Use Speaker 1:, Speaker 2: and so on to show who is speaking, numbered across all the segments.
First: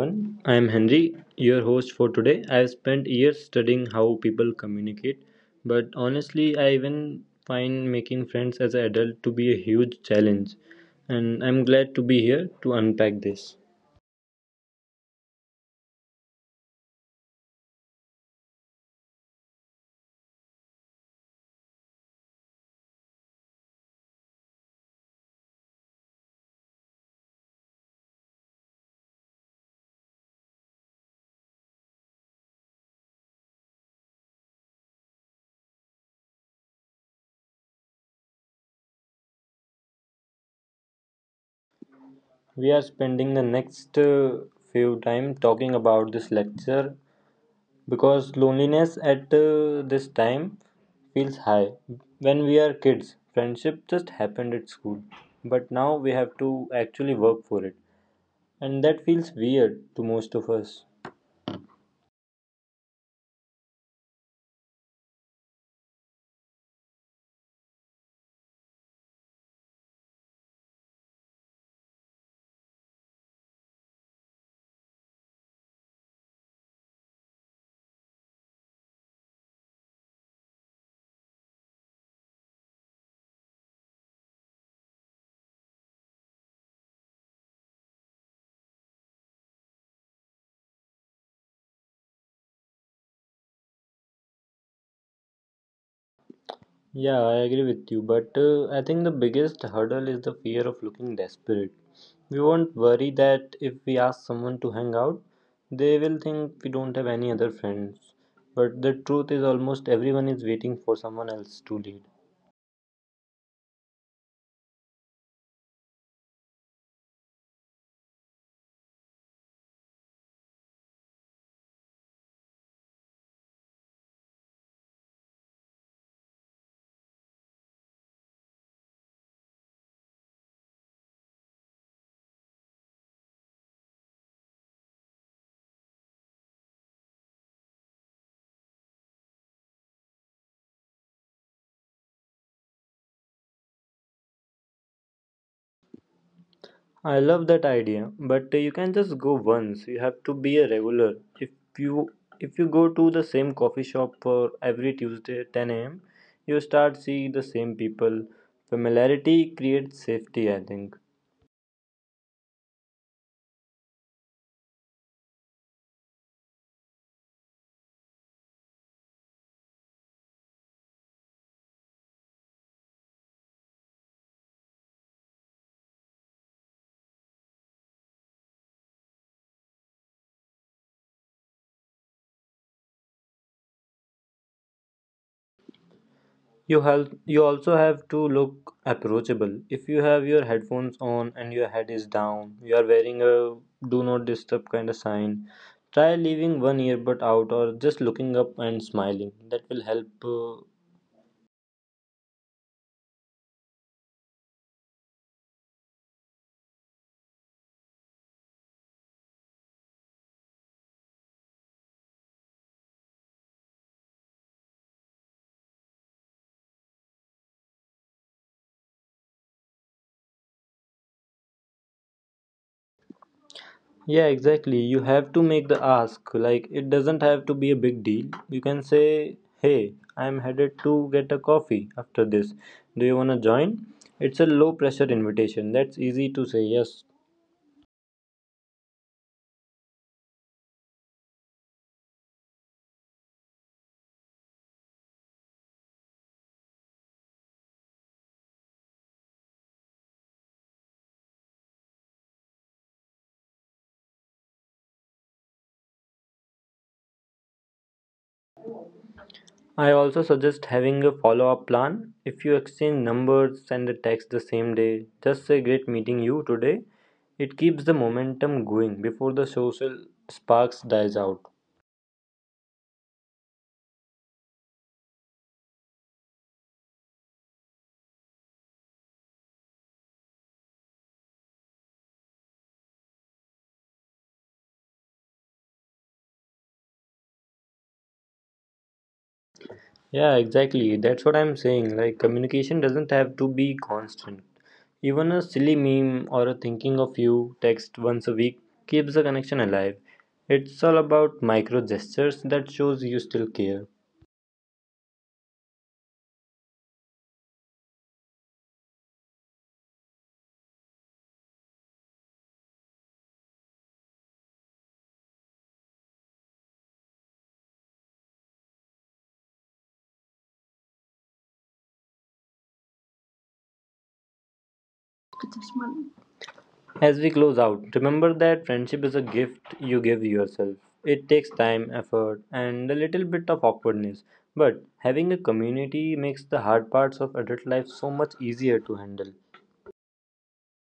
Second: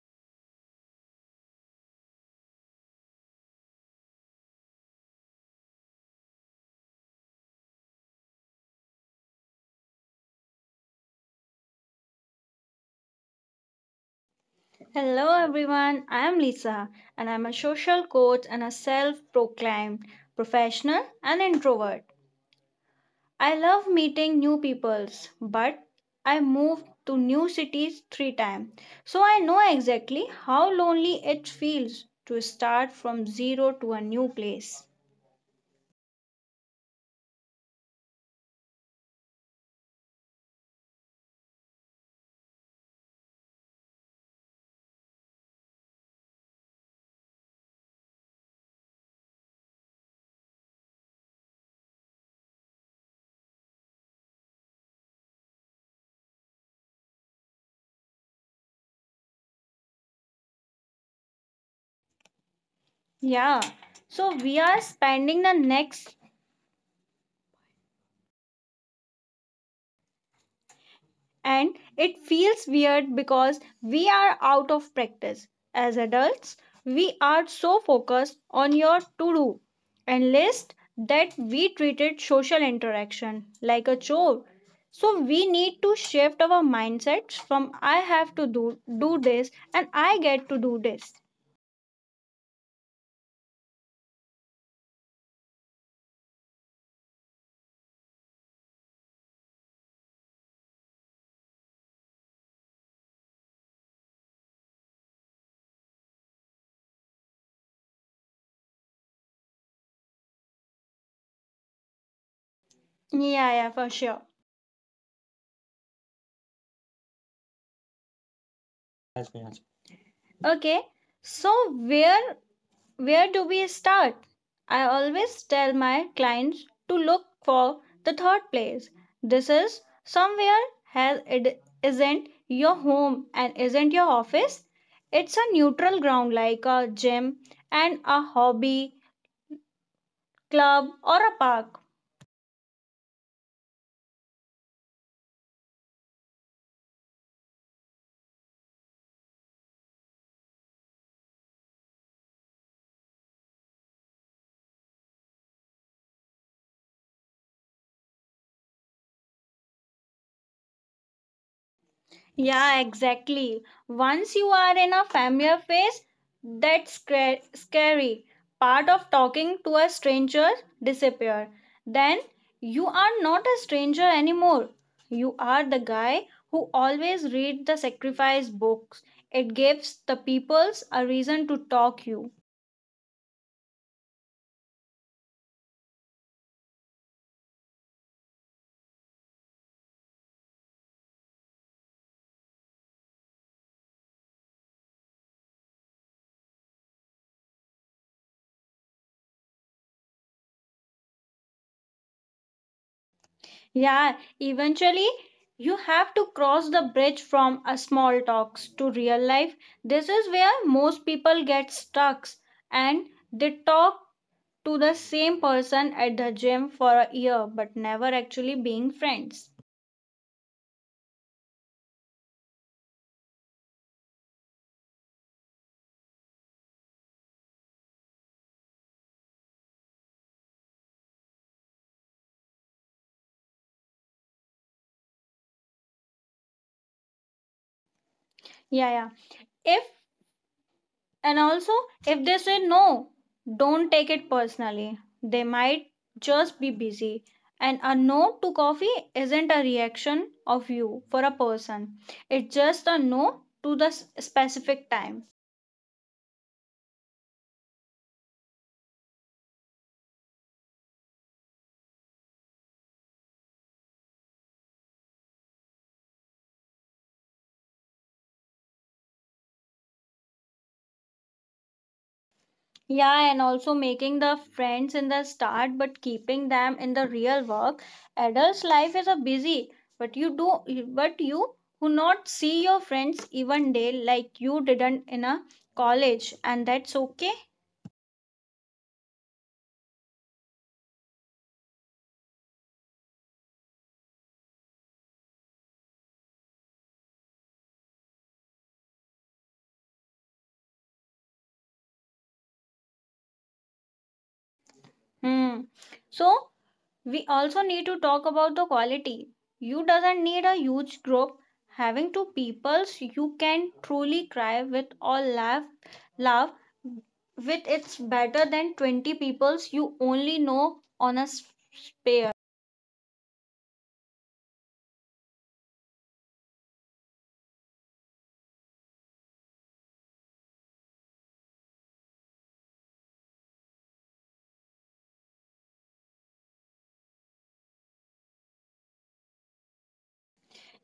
Speaker 1: everyone, I am Henry, your host for today. I have spent years studying how people communicate, but honestly, I even find making friends as an adult to be a huge challenge, and I'm glad to be here to unpack this.
Speaker 2: Hello everyone, I am Lisa and I'm a social coach and a self proclaimed professional and introvert. I love meeting new peoples, but I moved to new cities 3 times, so I know exactly how lonely it feels to start from zero to a new place.
Speaker 1: We are spending the next few time talking about this lecture because loneliness at this time feels high. When we are kids, friendship just happened at school, but now we have to actually work for it. And that feels weird to most of us.
Speaker 2: Yeah, so we are spending the next and it feels weird because we are out of practice. As adults, we are so focused on your to do and list that we treated social interaction like a chore. So we need to shift our mindsets from I have to do this and I get to do this.
Speaker 1: Yeah, I agree with you, but I think the biggest hurdle is the fear of looking desperate. We won't worry that if we ask someone to hang out, they will think we don't have any other friends. But the truth is, almost everyone is waiting for someone else to lead.
Speaker 2: Yeah, yeah, for sure. Okay. So where Where do we start? I always tell my clients to look for the third place. This is somewhere has it isn't your home and isn't your office. It's a neutral ground like a gym and a hobby, club or a park.
Speaker 1: I love that idea, but you can just go once. You have to be a regular. If you if you go to the same coffee shop for every Tuesday at 10 a.m., you start seeing the same people. Familiarity creates safety, I think.
Speaker 2: Yeah, exactly. Once you are in a familiar face, that's scary. Part of talking to a stranger disappear. Then you are not a stranger anymore. You are the guy who always read the sacrifice books. It gives the peoples a reason to talk you.
Speaker 1: You also have to look approachable. If you have your headphones on and your head is down, you are wearing a do not disturb kind of sign. Try leaving one earbud out or just looking up and smiling. That will help
Speaker 2: Yeah, eventually you have to cross the bridge from a small talks to real life. This is where most people get stuck and they talk to the same person at the gym for a year but never actually being friends.
Speaker 1: Yeah, exactly. You have to make the ask. Like, it doesn't have to be a big deal. You can say, "Hey, I'm headed to get a coffee after this. Do you want to join?" It's a low pressure invitation. That's easy to say yes.
Speaker 2: Yeah, yeah. If And also, if they say no, don't take it personally. They might just be busy. And a no to coffee isn't a reaction of you for a person, it's just a no to the specific time.
Speaker 1: I also suggest having a follow up plan. If you exchange numbers, send a text the same day. Just say, "Great meeting you today." It keeps the momentum going before the social sparks dies out.
Speaker 2: Yeah, and also making the friends in the start but keeping them in the real work. Adults' life is a busy, but you who not see your friends even day like you didn't in a college, and that's okay.
Speaker 1: Yeah, exactly. That's what I'm saying. Like communication doesn't have to be constant. Even a silly meme or a thinking of you text once a week keeps the connection alive. It's all about micro gestures that shows you still care.
Speaker 2: Hmm. So we also need to talk about the quality. You doesn't need a huge group. Having two peoples you can truly cry with or laugh with it's better than 20 peoples you only know on a spare.
Speaker 1: As we close out, remember that friendship is a gift you give yourself. It takes time, effort, and a little bit of awkwardness. But having a community makes the hard parts of adult life so much easier to handle.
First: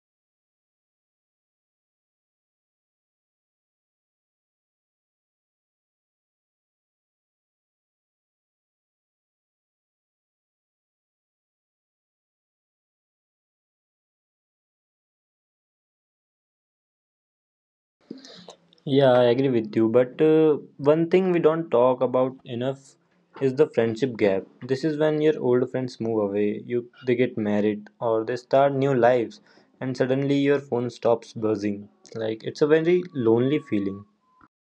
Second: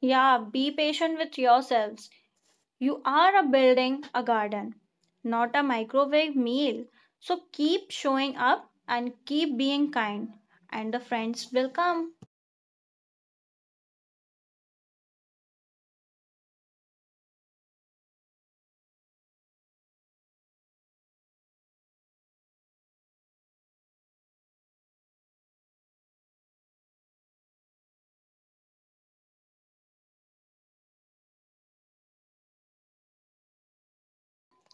Speaker 2: Yeah, be patient with yourselves. You are a building a garden, not a microwave meal. So keep showing up and keep being kind and the friends will come.
Speaker 1: Yeah, I agree with you. But one thing we don't talk about enough is the friendship gap. This is when your old friends move away, you they get married or they start new lives, and suddenly your phone stops buzzing. Like it's a very lonely feeling.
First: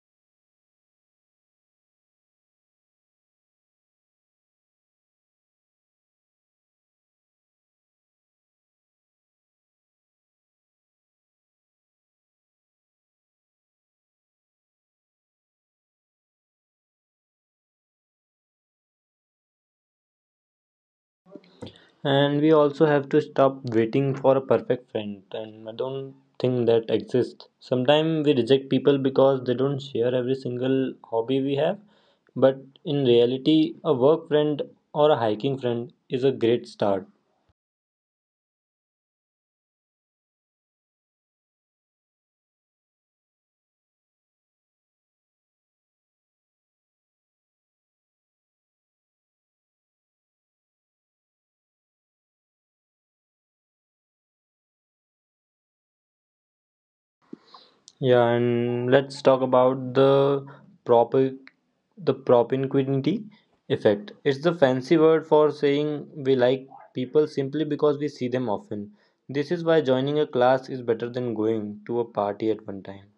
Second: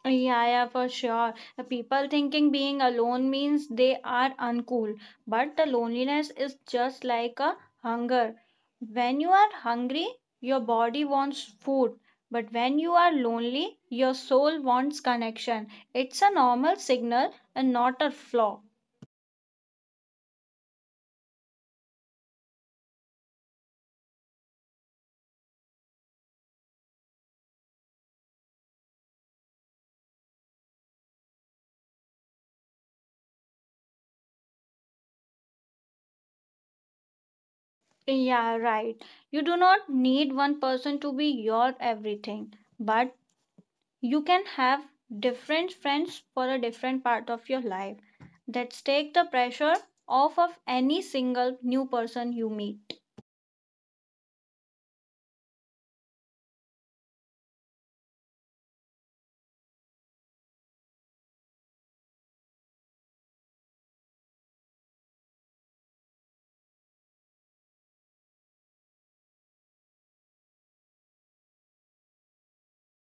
Speaker 2: Yeah, yeah, for sure. The people thinking being alone means they are uncool, but the loneliness is just like a hunger. When you are hungry, your body wants food, but when you are lonely, your soul wants connection. It's a normal signal and not a flaw.
Speaker 1: And we also have to stop waiting for a perfect friend, and I don't think that exists. Sometimes we reject people because they don't share every single hobby we have. But in reality, a work friend or a hiking friend is a great start.
Speaker 2: Yeah, right. You do not need one person to be your everything, but you can have different friends for a different part of your life. That take the pressure off of any single new person you meet.
Speaker 1: Yeah, and let's talk about proper the propinquity effect. It's the fancy word for saying we like people simply because we see them often. This is why joining a class is better than going to a party at one time.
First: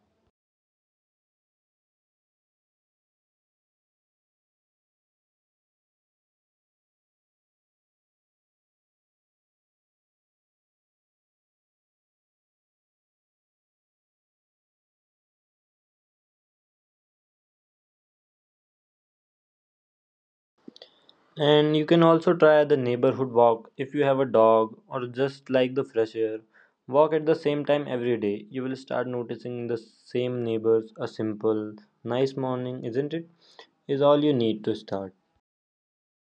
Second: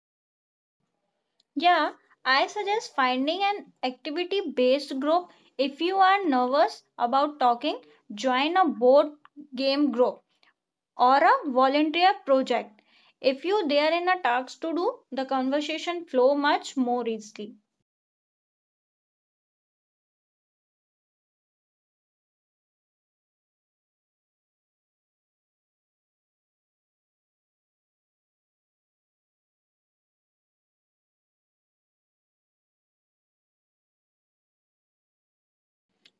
Speaker 2: Yeah, I suggest finding an activity based group if you are nervous about talking, join a board game group or a volunteer project. If you there in a task to do, the conversation flow much more easily.
Speaker 1: And you can also try the neighborhood walk if you have a dog or just like the fresh air. Walk at the same time every day. You will start noticing the same neighbors. A simple, "Nice morning, isn't it?" Is all you need to start.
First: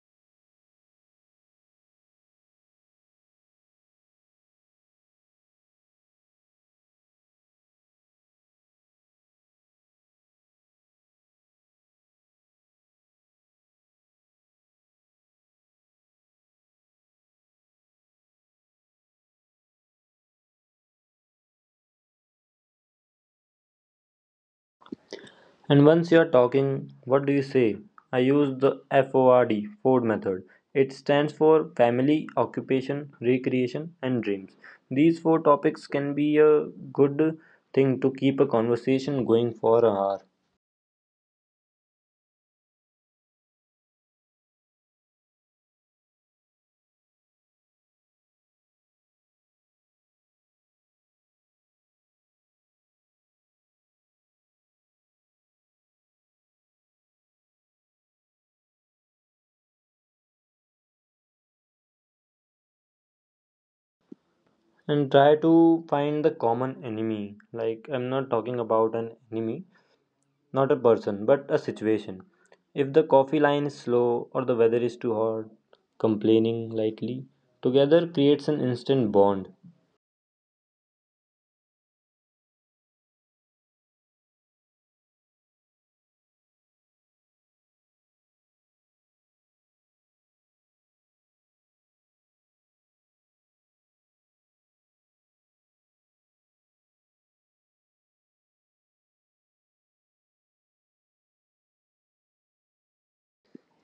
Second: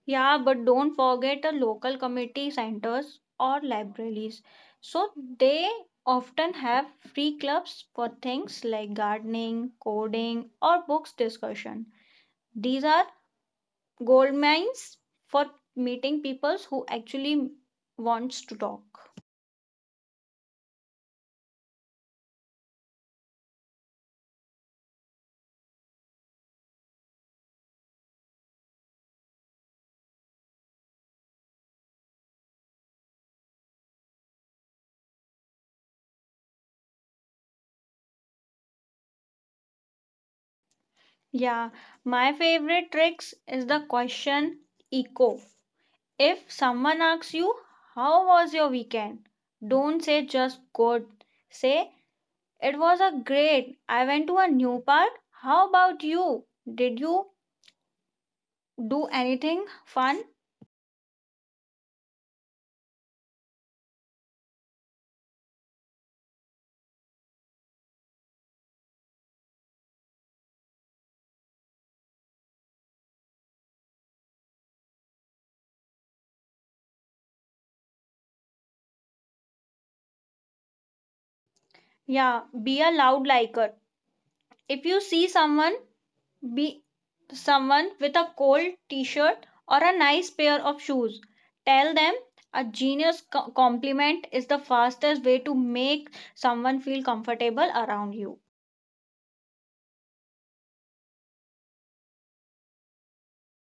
Speaker 2: Yeah, but don't forget the local committee centers or libraries. So they often have free clubs for things like gardening, coding, or books discussion. These are gold mines for meeting people who actually wants to talk.
Speaker 1: And once you're talking, what do you say? I use the FORD, Ford method. It stands for family, occupation, recreation, and dreams. These four topics can be a good thing to keep a conversation going for an hour.
Speaker 2: Yeah, my favorite tricks is the question echo. If someone asks you how was your weekend, don't say just good. Say it was a great. I went to a new park. How about you? Did you do anything fun?
Speaker 1: And try to find the common enemy. Like, I'm not talking about an enemy, not a person, but a situation. If the coffee line is slow or the weather is too hot, complaining likely together creates an instant bond.
Speaker 2: Yeah, be a loud liker. If you see someone, be someone with a cold t-shirt or a nice pair of shoes, tell them a genius compliment is the fastest way to make someone feel comfortable around you.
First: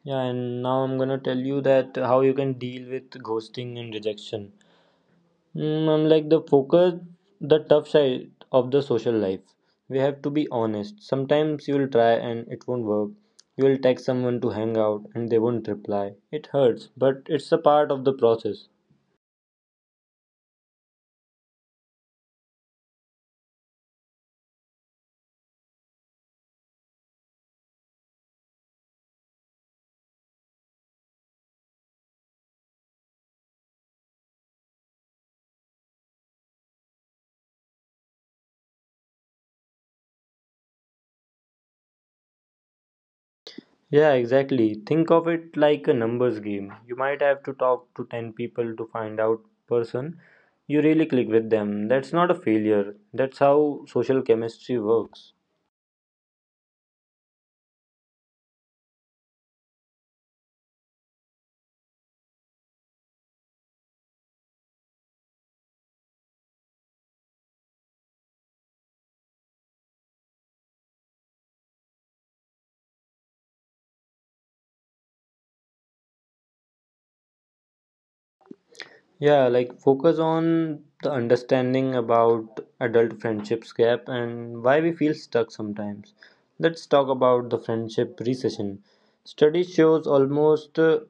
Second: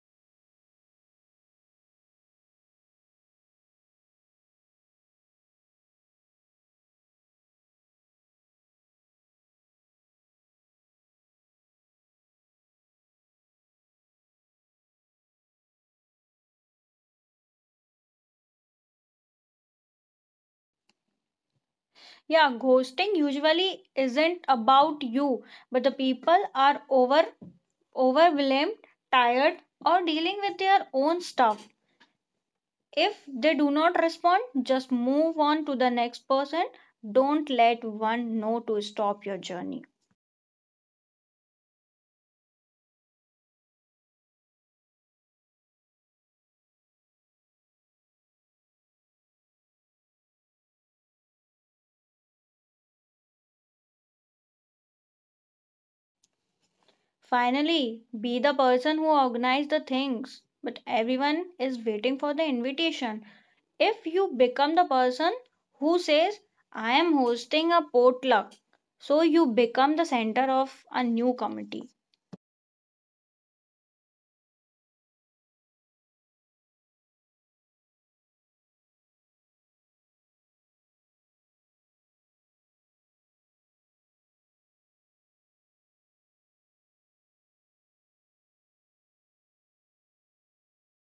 Speaker 1: Yeah, and now I'm gonna tell you that how you can deal with ghosting and rejection. I'm like the focus, the tough side of the social life. We have to be honest. Sometimes you will try and it won't work. You will text someone to hang out and they won't reply. It hurts, but it's a part of the process.
Speaker 2: Yeah, ghosting usually isn't about you, but the people are overwhelmed, tired, or dealing with their own stuff. If they do not respond, just move on to the next person. Don't let one know to stop your journey.
Speaker 1: Yeah, exactly. Think of it like a numbers game. You might have to talk to 10 people to find out person you really click with them. That's not a failure. That's how social chemistry works.
Speaker 2: Finally, be the person who organized the things. But everyone is waiting for the invitation. If you become the person who says, I am hosting a potluck, so you become the center of a new committee.
Speaker 1: Yeah, like focus on the understanding about adult friendships gap and why we feel stuck sometimes. Let's talk about the friendship recession. Study shows almost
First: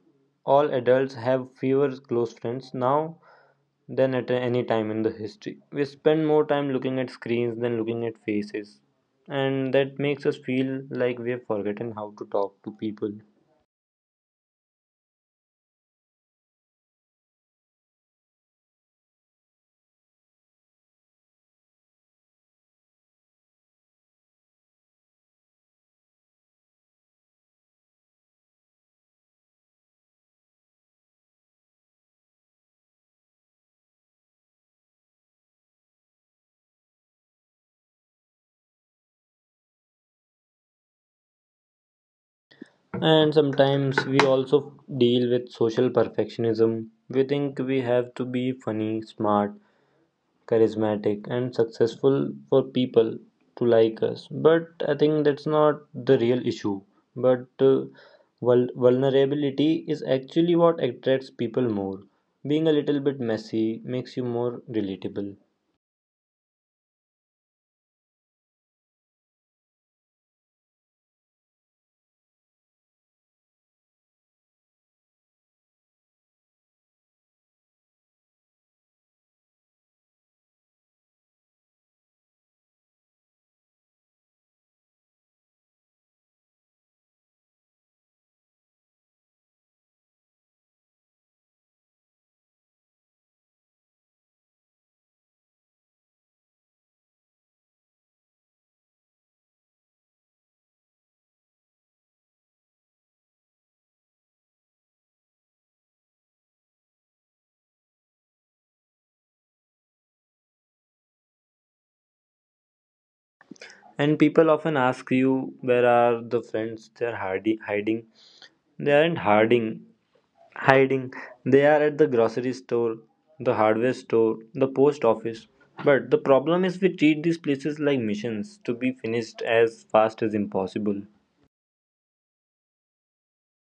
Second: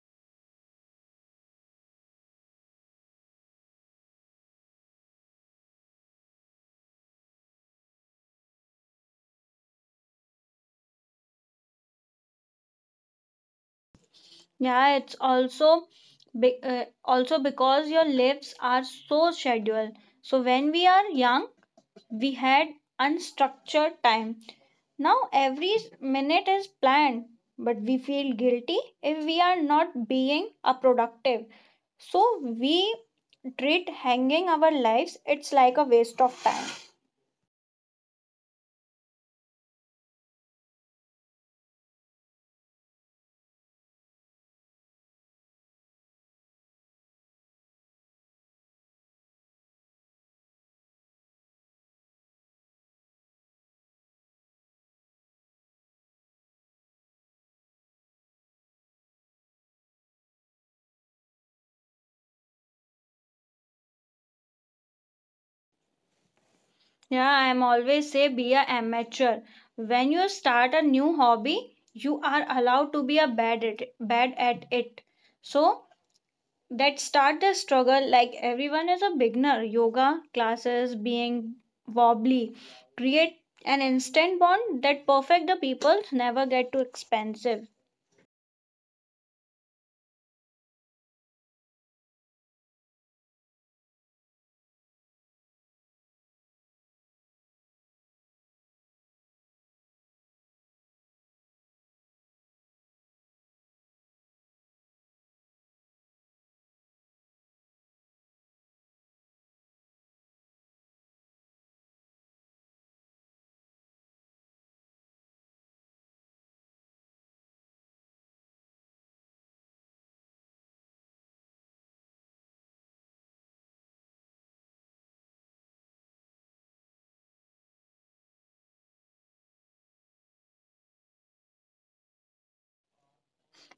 Speaker 1: all adults have fewer close friends now than at any time in the history. We spend more time looking at screens than looking at faces, and that makes us feel like we have forgotten how to talk to people.
Speaker 2: Yeah, it's also be, also because your lives are so scheduled. So when we are young, we had unstructured time. Now every minute is planned, but we feel guilty if we are not being a productive. So we treat hanging our lives it's like a waste of time.
Speaker 1: And sometimes we also deal with social perfectionism. We think we have to be funny, smart, charismatic, and successful for people to like us. But I think that's not the real issue. But vulnerability is actually what attracts people more. Being a little bit messy makes you more relatable.
Speaker 2: Yeah, I'm always say be a amateur. When you start a new hobby, you are allowed to be a bad at it. So that start the struggle like everyone is a beginner. Yoga classes being wobbly create an instant bond that perfect the people never get too expensive.
Speaker 1: And people often ask you, where are the friends they're hiding? Hiding? They aren't hiding, hiding. They are at the grocery store, the hardware store, the post office. But the problem is we treat these places like missions to be finished as fast as impossible.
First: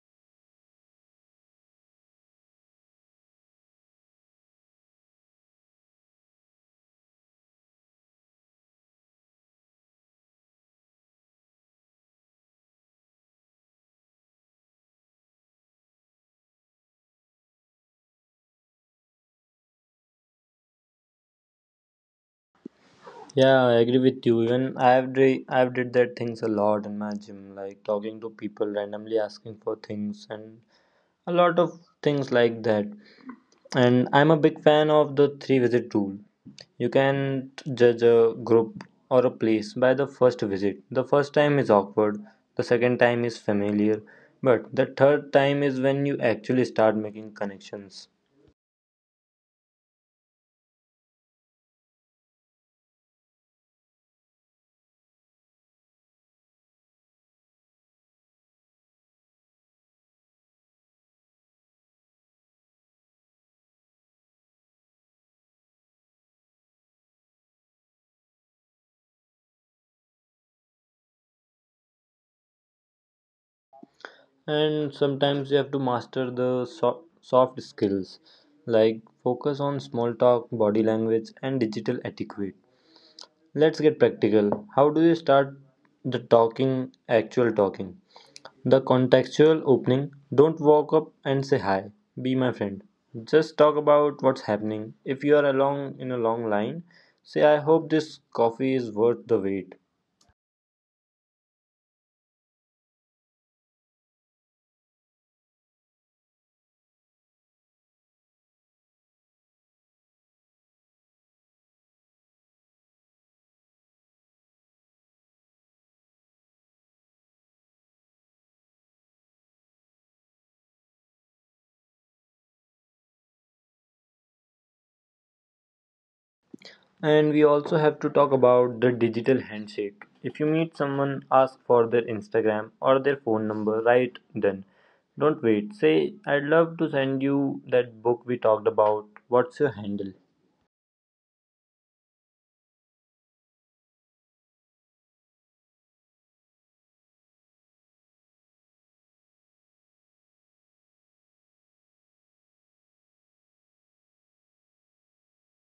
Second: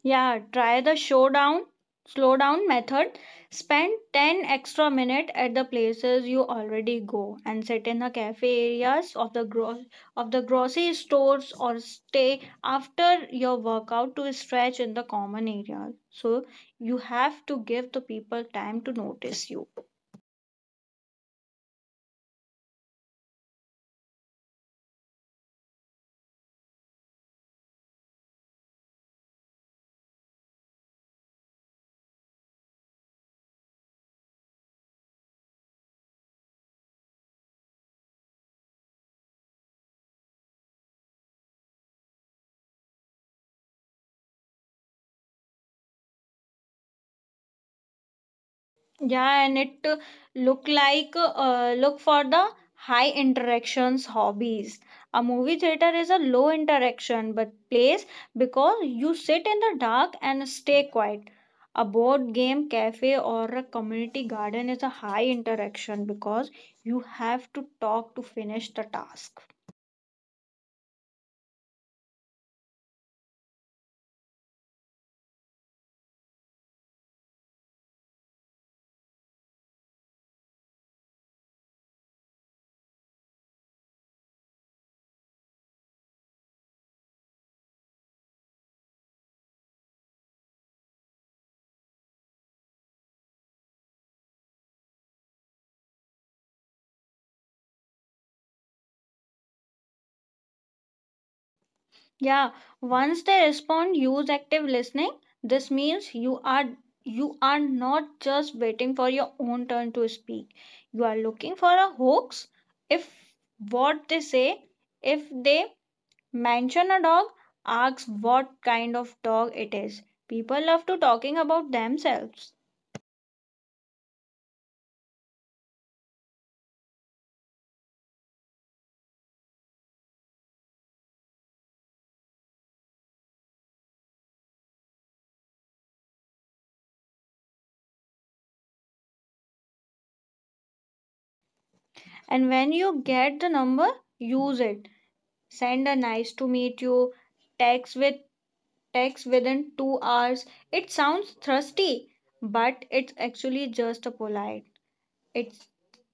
Speaker 2: Yeah, try the slow down method. Spend 10 extra minutes at the places you already go and sit in the cafe areas of the of the grocery stores or stay after your workout to stretch in the common area. So you have to give the people time to notice you.
Speaker 1: Yeah, I agree with you. Even I've did that things a lot in my gym, like talking to people randomly asking for things and a lot of things like that. And I'm a big fan of the three visit rule. You can't judge a group or a place by the first visit. The first time is awkward, the second time is familiar, but the third time is when you actually start making connections.
Speaker 2: Yeah, and it look like look for the high interactions hobbies. A movie theater is a low interaction but place because you sit in the dark and stay quiet. A board game cafe or a community garden is a high interaction because you have to talk to finish the task.
Speaker 1: And sometimes you have to master the soft skills like focus on small talk, body language, and digital etiquette. Let's get practical. How do you start the talking, actual talking? The contextual opening. Don't walk up and say, "Hi, be my friend." Just talk about what's happening. If you are along in a long line, say, "I hope this coffee is worth the wait."
Speaker 2: Yeah, once they respond, use active listening. This means you are not just waiting for your own turn to speak. You are looking for a hoax. If what they say, if they mention a dog, ask what kind of dog it is. People love to talking about themselves.
Speaker 1: And we also have to talk about the digital handshake. If you meet someone, ask for their Instagram or their phone number right then. Don't wait. Say, "I'd love to send you that book we talked about. What's your handle?"
Speaker 2: And when you get the number, use it. Send a nice to meet you, text with text within 2 hours. It sounds thirsty, but it's actually just a polite. It's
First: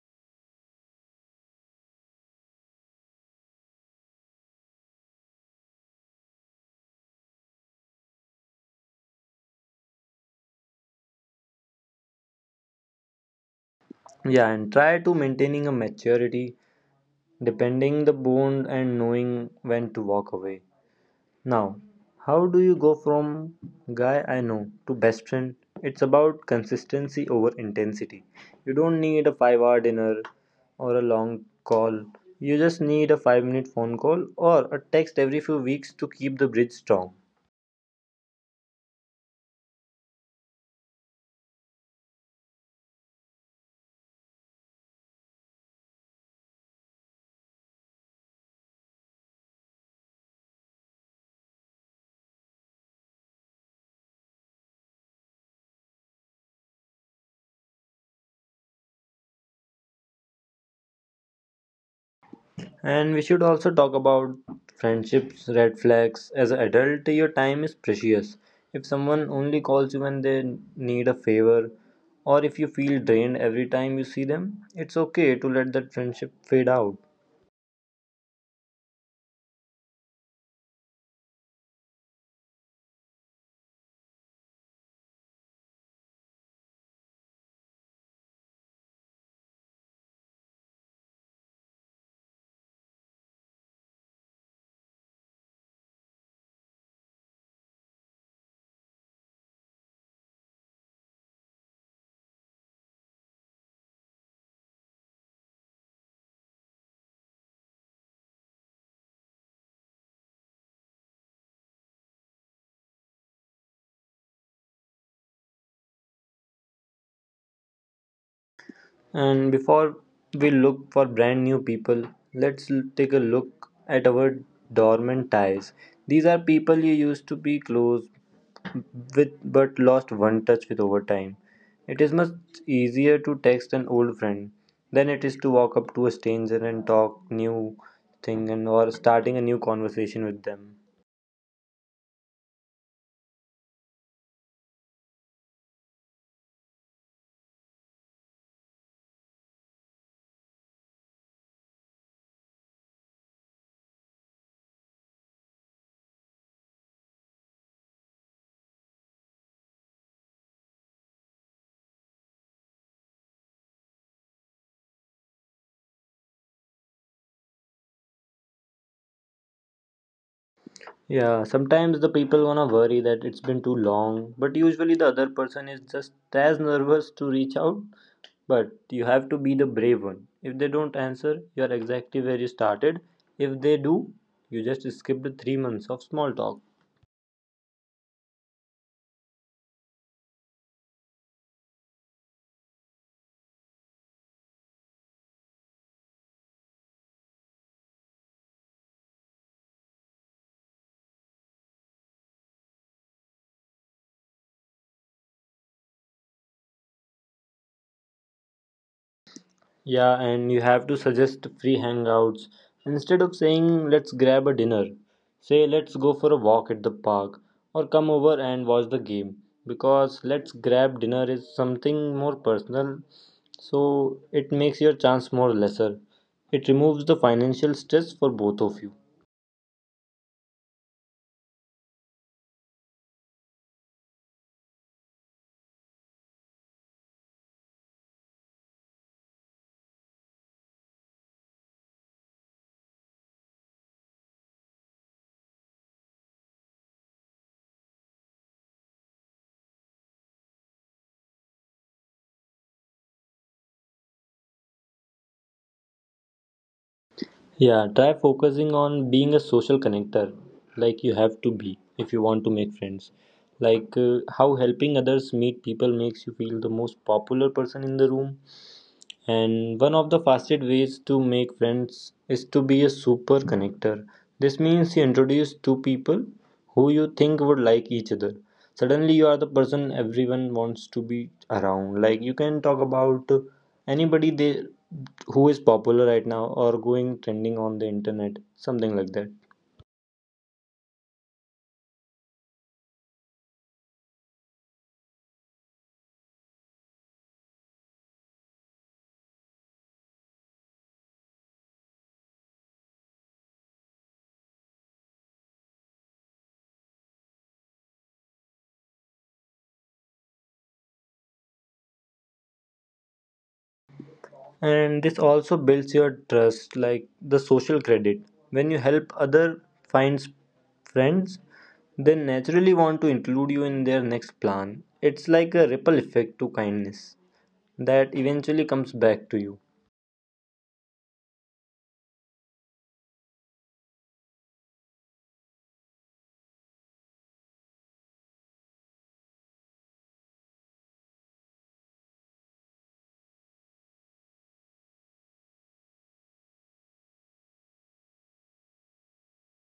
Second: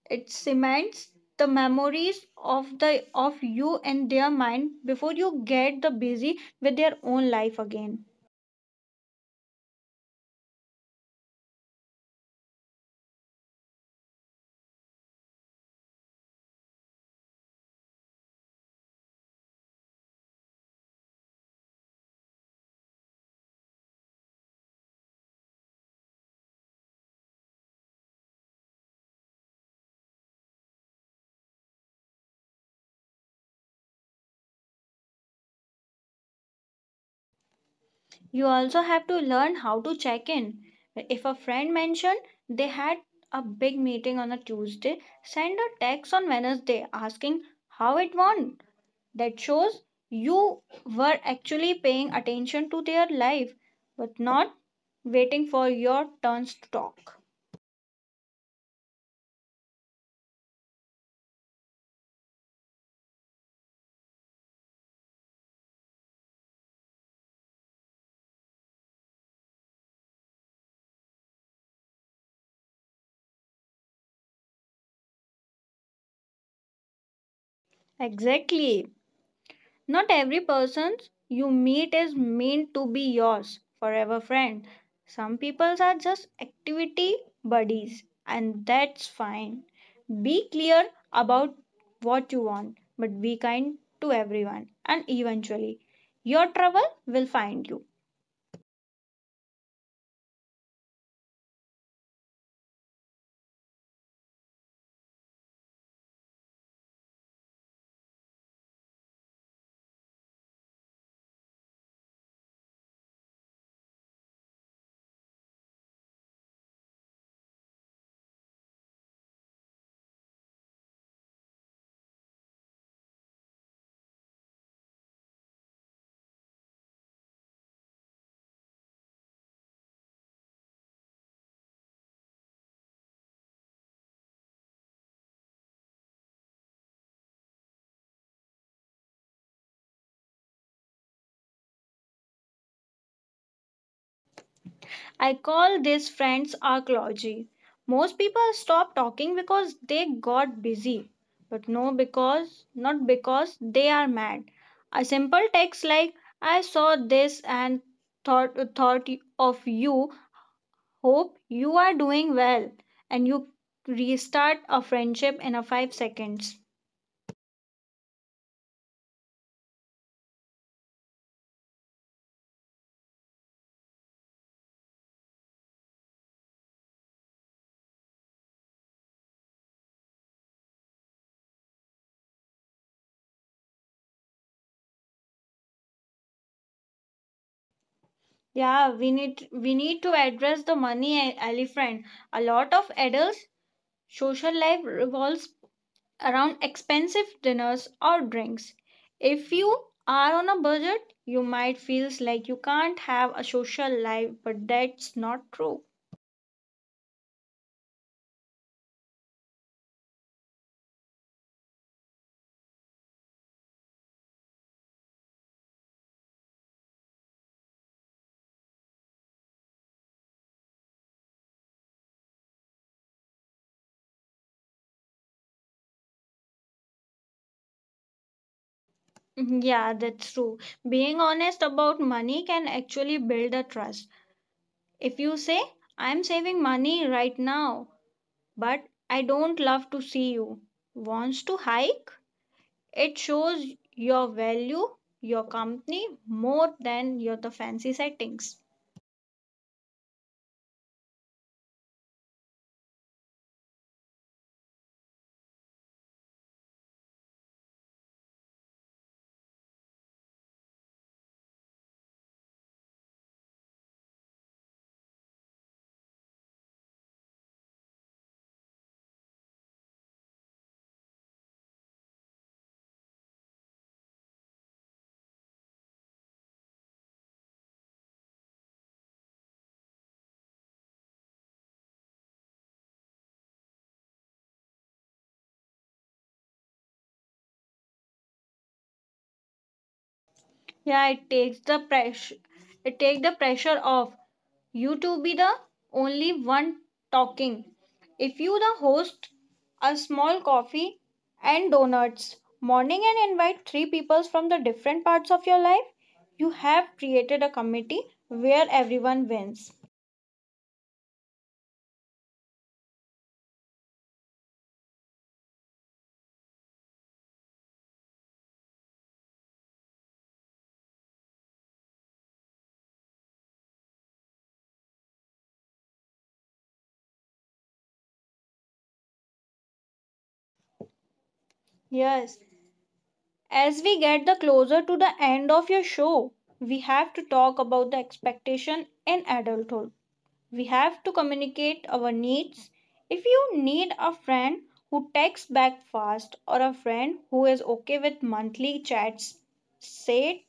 Speaker 2: it cements the memories of the of you in their mind before you get the busy with their own life again.
Speaker 1: Yeah, and try to maintaining a maturity depending the bond and knowing when to walk away. Now, how do you go from guy I know to best friend? It's about consistency over intensity. You don't need a 5-hour dinner or a long call. You just need a 5-minute phone call or a text every few weeks to keep the bridge strong.
Speaker 2: You also have to learn how to check in if a friend mentioned they had a big meeting on a Tuesday, send a text on Wednesday asking how it went. That shows you were actually paying attention to their life but not waiting for your turns to talk.
Speaker 1: And we should also talk about friendships, red flags. As an adult, your time is precious. If someone only calls you when they need a favor, or if you feel drained every time you see them, it's okay to let that friendship fade out.
Speaker 2: Exactly. Not every person you meet is meant to be yours forever friend. Some people are just activity buddies and that's fine. Be clear about what you want but be kind to everyone and eventually your trouble will find you.
Speaker 1: And before we look for brand new people, take a look at our dormant ties. These are people you used to be close with but lost one touch with over time. It is much easier to text an old friend than it is to walk up to a stranger and talk new thing and or starting a new conversation with them.
Speaker 2: I call this friends archaeology. Most people stop talking because they got busy, but no, because not because they are mad. A simple text like "I saw this and thought of you. Hope you are doing well," and you restart a friendship in a 5 seconds.
Speaker 1: Yeah, sometimes the people wanna worry that it's been too long, but usually the other person is just as nervous to reach out. But you have to be the brave one. If they don't answer, you are exactly where you started. If they do, you just skipped 3 months of small talk.
Speaker 2: Yeah, we need to address the money elephant. A lot of adults' social life revolves around expensive dinners or drinks. If you are on a budget, you might feel like you can't have a social life, but that's not true.
Speaker 1: Yeah, and you have to suggest free hangouts. Instead of saying, "Let's grab a dinner," say, "Let's go for a walk at the park or come over and watch the game." Because let's grab dinner is something more personal, so it makes your chance more lesser. It removes the financial stress for both of you.
Speaker 2: Mm-hmm. Yeah, that's true. Being honest about money can actually build a trust. If you say, I'm saving money right now, but I don't love to see you, wants to hike, it shows your value, your company, more than your the fancy settings.
Speaker 1: Yeah, try focusing on being a social connector, like you have to be if you want to make friends. Like how helping others meet people makes you feel the most popular person in the room. And one of the fastest ways to make friends is to be a super connector. This means you introduce two people who you think would like each other. Suddenly, you are the person everyone wants to be around. Like, you can talk about anybody they, who is popular right now or going trending on the internet, something like that.
Speaker 2: Yeah, it take the pressure off you to be the only one talking. If you the host a small coffee and donuts morning and invite three people from the different parts of your life, you have created a committee where everyone wins.
Speaker 1: And this also builds your trust like the social credit when you help other finds friends. They naturally want to include you in their next plan. It's like a ripple effect to kindness that eventually comes back to you.
Speaker 2: Yes, as we get the closer to the end of your show, we have to talk about the expectation in adulthood. We have to communicate our needs. If you need a friend who texts back fast or a friend who is okay with monthly chats, say it.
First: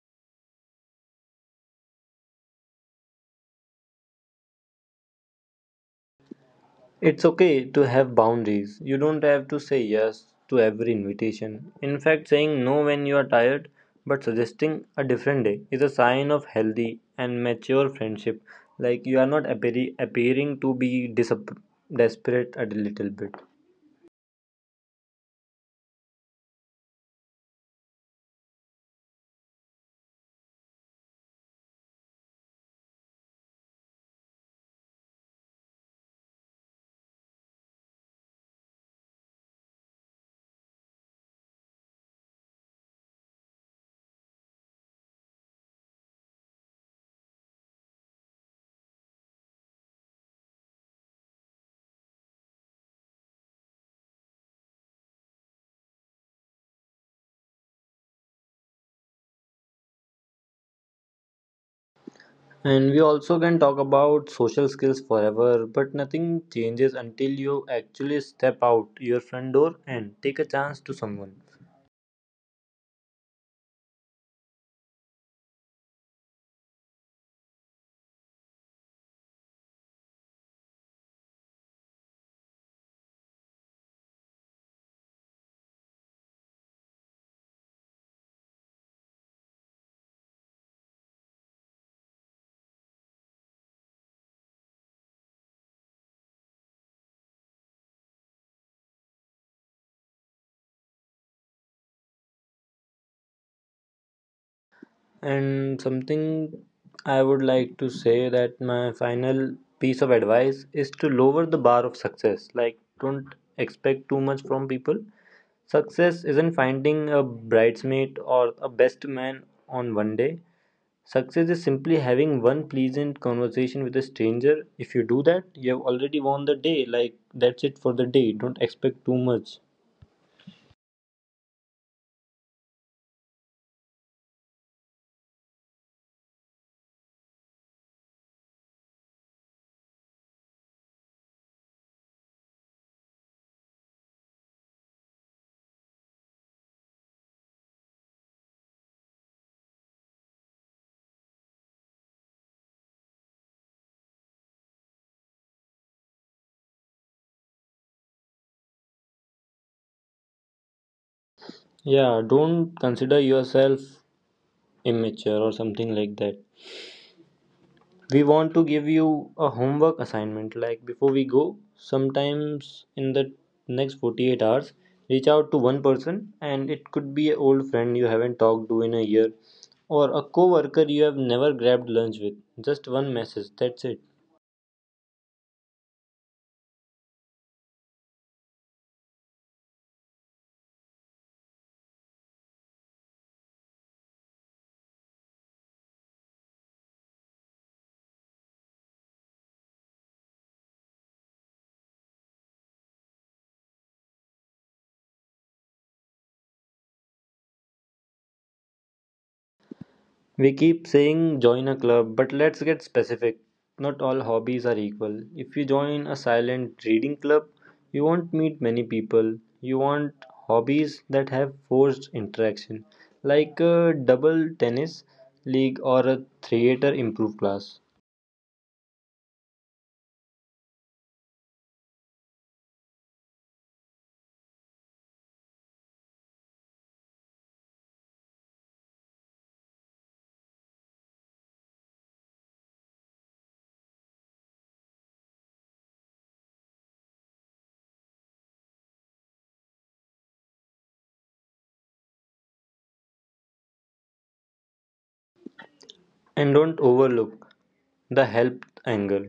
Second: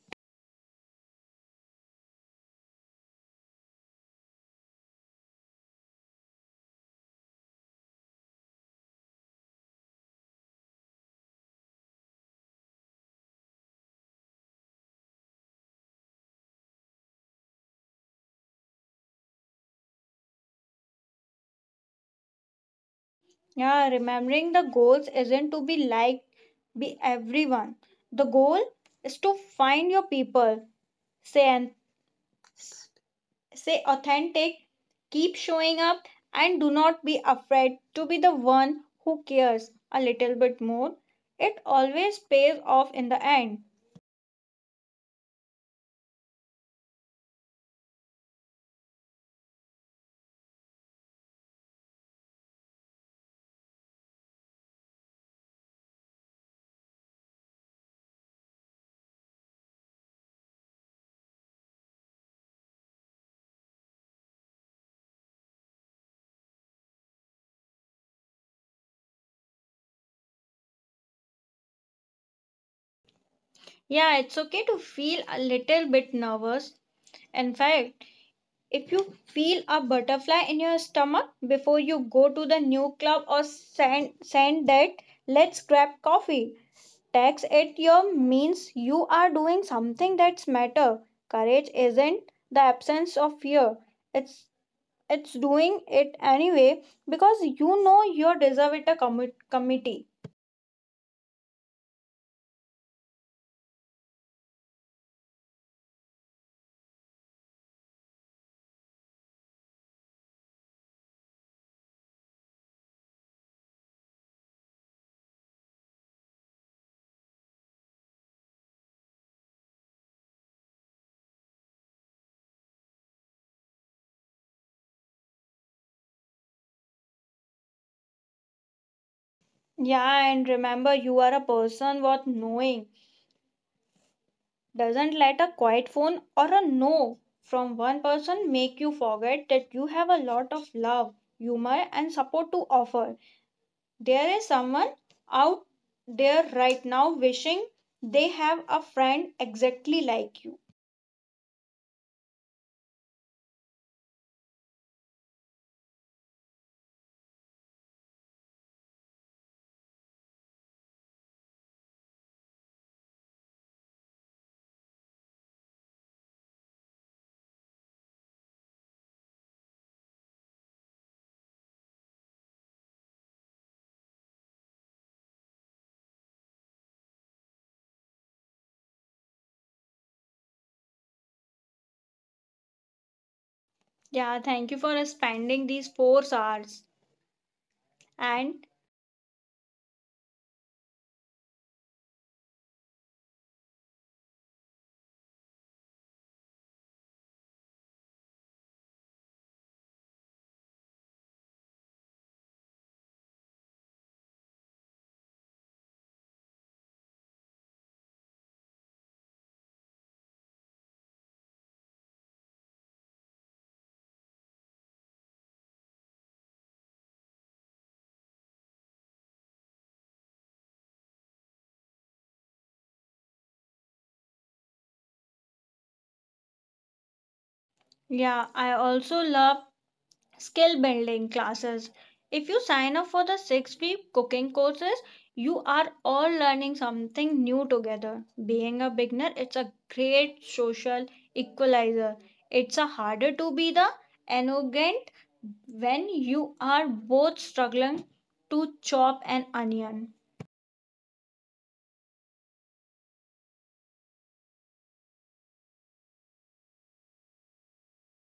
Speaker 1: It's okay to have boundaries. You don't have to say yes to every invitation. In fact, saying no when you are tired but suggesting a different day is a sign of healthy and mature friendship. Like, you are not appearing to be desperate a little bit.
Speaker 2: Yeah, remembering the goals isn't to be liked be everyone. The goal is to find your people. Say and say authentic, keep showing up and do not be afraid to be the one who cares a little bit more. It always pays off in the end.
Speaker 1: And we also can talk about social skills forever, but nothing changes until you actually step out your front door and take a chance to someone.
Speaker 2: Yeah, it's okay to feel a little bit nervous. In fact, if you feel a butterfly in your stomach before you go to the new club or send that let's grab coffee, text at your means you are doing something that's matter. Courage isn't the absence of fear. It's it's doing it anyway because you know you deserve it a committee.
Speaker 1: And something I would like to say that my final piece of advice is to lower the bar of success. Like, don't expect too much from people. Success isn't finding a bridesmaid or a best man on one day. Success is simply having one pleasant conversation with a stranger. If you do that, you have already won the day. Like, that's it for the day. Don't expect too much.
Speaker 2: Yeah, and remember you are a person worth knowing. Doesn't let a quiet phone or a no from one person make you forget that you have a lot of love, humor, and support to offer. There is someone out there right now wishing they have a friend exactly like you.
Speaker 1: Yeah, don't consider yourself immature or something like that. We want to give you a homework assignment, like before we go, sometimes in the next 48 hours reach out to one person. And it could be an old friend you haven't talked to in a year or a coworker you have never grabbed lunch with. Just one message, that's it.
Speaker 2: Yeah, thank you for spending these 4 hours. And
Speaker 1: We keep saying join a club, but let's get specific. Not all hobbies are equal. If you join a silent reading club, you won't meet many people. You want hobbies that have forced interaction, like a double tennis league or a theater improv class.
Speaker 2: yeah, I also love skill building classes. If you sign up for the 6 week cooking courses, you are all learning something new together. Being a beginner, it's a great social equalizer. It's a harder to be the arrogant when you are both struggling to chop an onion.
Speaker 1: And don't overlook the help angle.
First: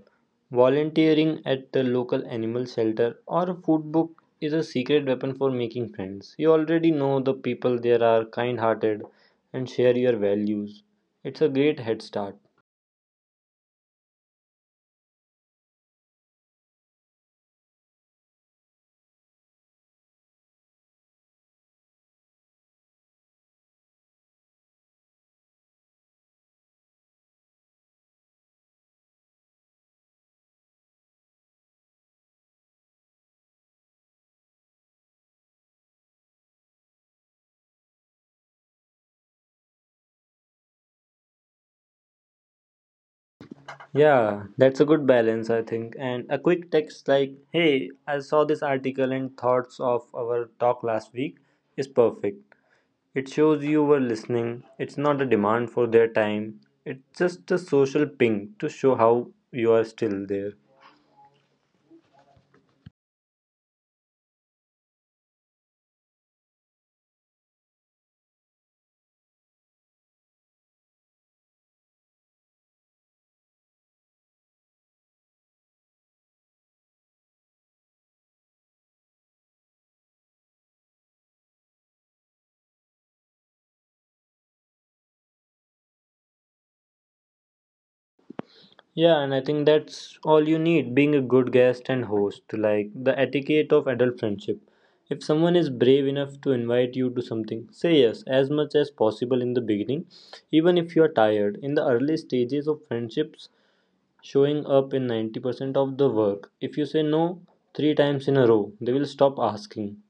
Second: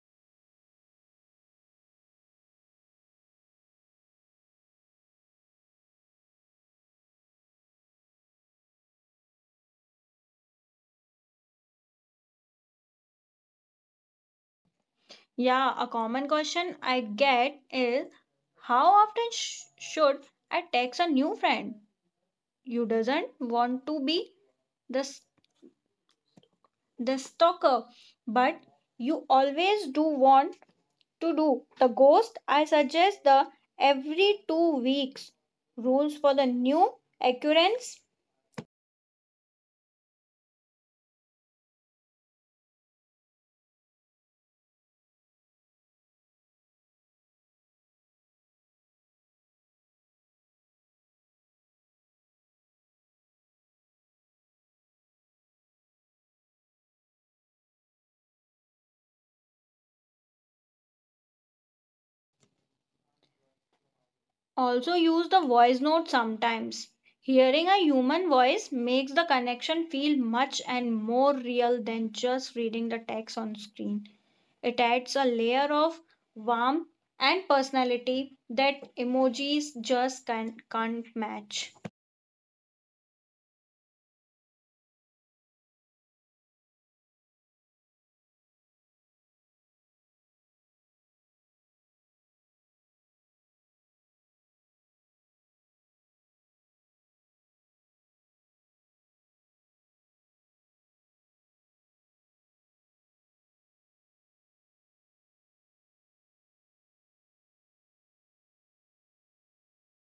Speaker 1: Volunteering at the local animal shelter or a food book is a secret weapon for making friends. You already know the people there are kind hearted and share your values. It's a great head start.
Speaker 2: Yeah, a common question I get is how often should I text a new friend? You doesn't want to be the stalker, but you always do want to do the ghost. I suggest the every 2 weeks rules for the new occurrence.
Speaker 1: Yeah, that's a good balance, I think. And a quick text like, hey, I saw this article and thoughts of our talk last week, is perfect. It shows you were listening. It's not a demand for their time. It's just a social ping to show how you are still there.
Speaker 2: Also, use the voice note sometimes. Hearing a human voice makes the connection feel much and more real than just reading the text on screen. It adds a layer of warmth and personality that emojis just can't match.
Speaker 1: Yeah, and I think that's all you need, being a good guest and host, like the etiquette of adult friendship. If someone is brave enough to invite you to something, say yes as much as possible in the beginning, even if you are tired. In the early stages of friendships, showing up in 90% of the work. If you say no three times in a row, they will stop asking.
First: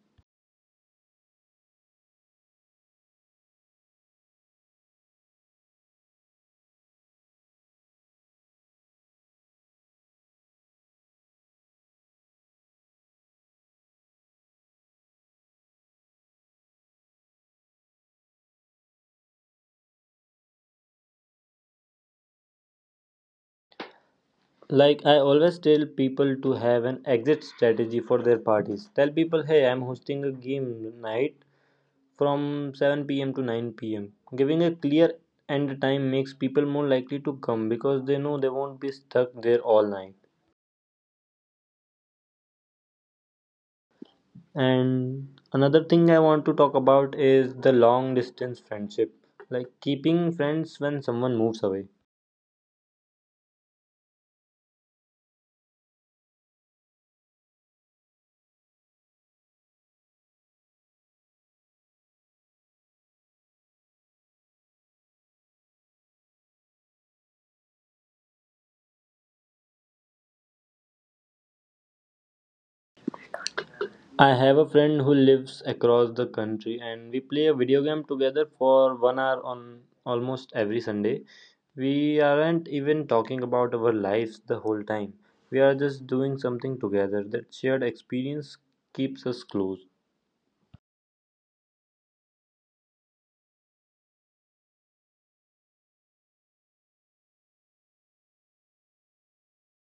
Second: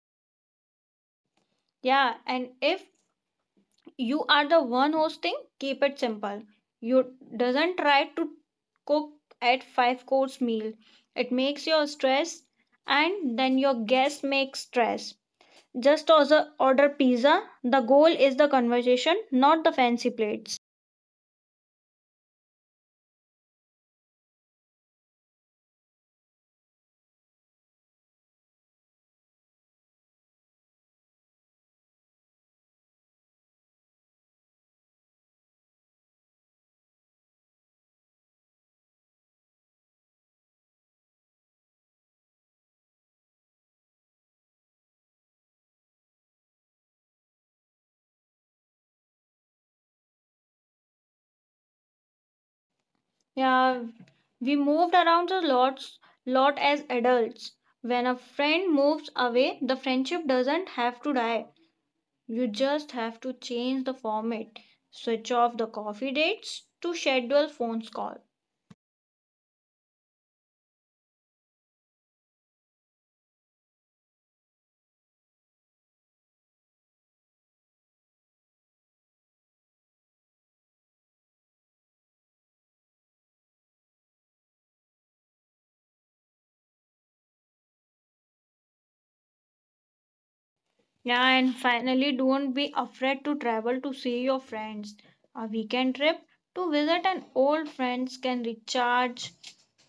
Speaker 2: Yeah, and if you are the one hosting, keep it simple. You doesn't try to cook at five course meal. It makes your stress and then your guests make stress. Just also order pizza. The goal is the conversation, not the fancy plates.
Speaker 1: Like, I always tell people to have an exit strategy for their parties. Tell people, hey, I'm hosting a game night from 7 p.m. to 9 pm. Giving a clear end time makes people more likely to come because they know they won't be stuck there all night. And another thing I want to talk about is the long distance friendship, like keeping friends when someone moves away.
Speaker 2: Yeah, we moved around a lot as adults. When a friend moves away, the friendship doesn't have to die. You just have to change the format, switch off the coffee dates to schedule phone call.
Speaker 1: I have a friend who lives across the country and we play a video game together for one hour on almost every Sunday. We aren't even talking about our lives the whole time. We are just doing something together. That shared experience keeps us close.
Speaker 2: Yeah, and finally, don't be afraid to travel to see your friends. A weekend trip to visit an old friends can recharge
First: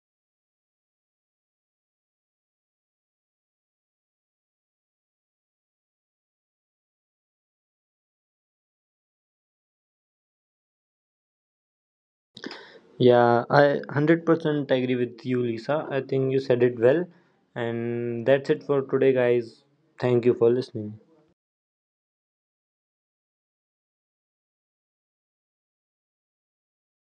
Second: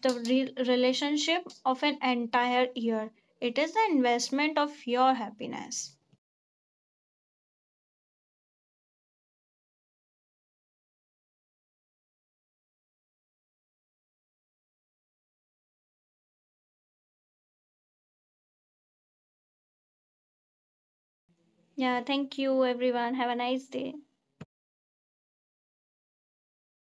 Speaker 2: the relationship of an entire year. It is the investment of your happiness.
Speaker 1: Yeah, I 100% agree with you, Lisa. I think you said it well. And that's it for today, guys. Thank you for listening.
Speaker 2: Yeah, thank you everyone. Have a nice day.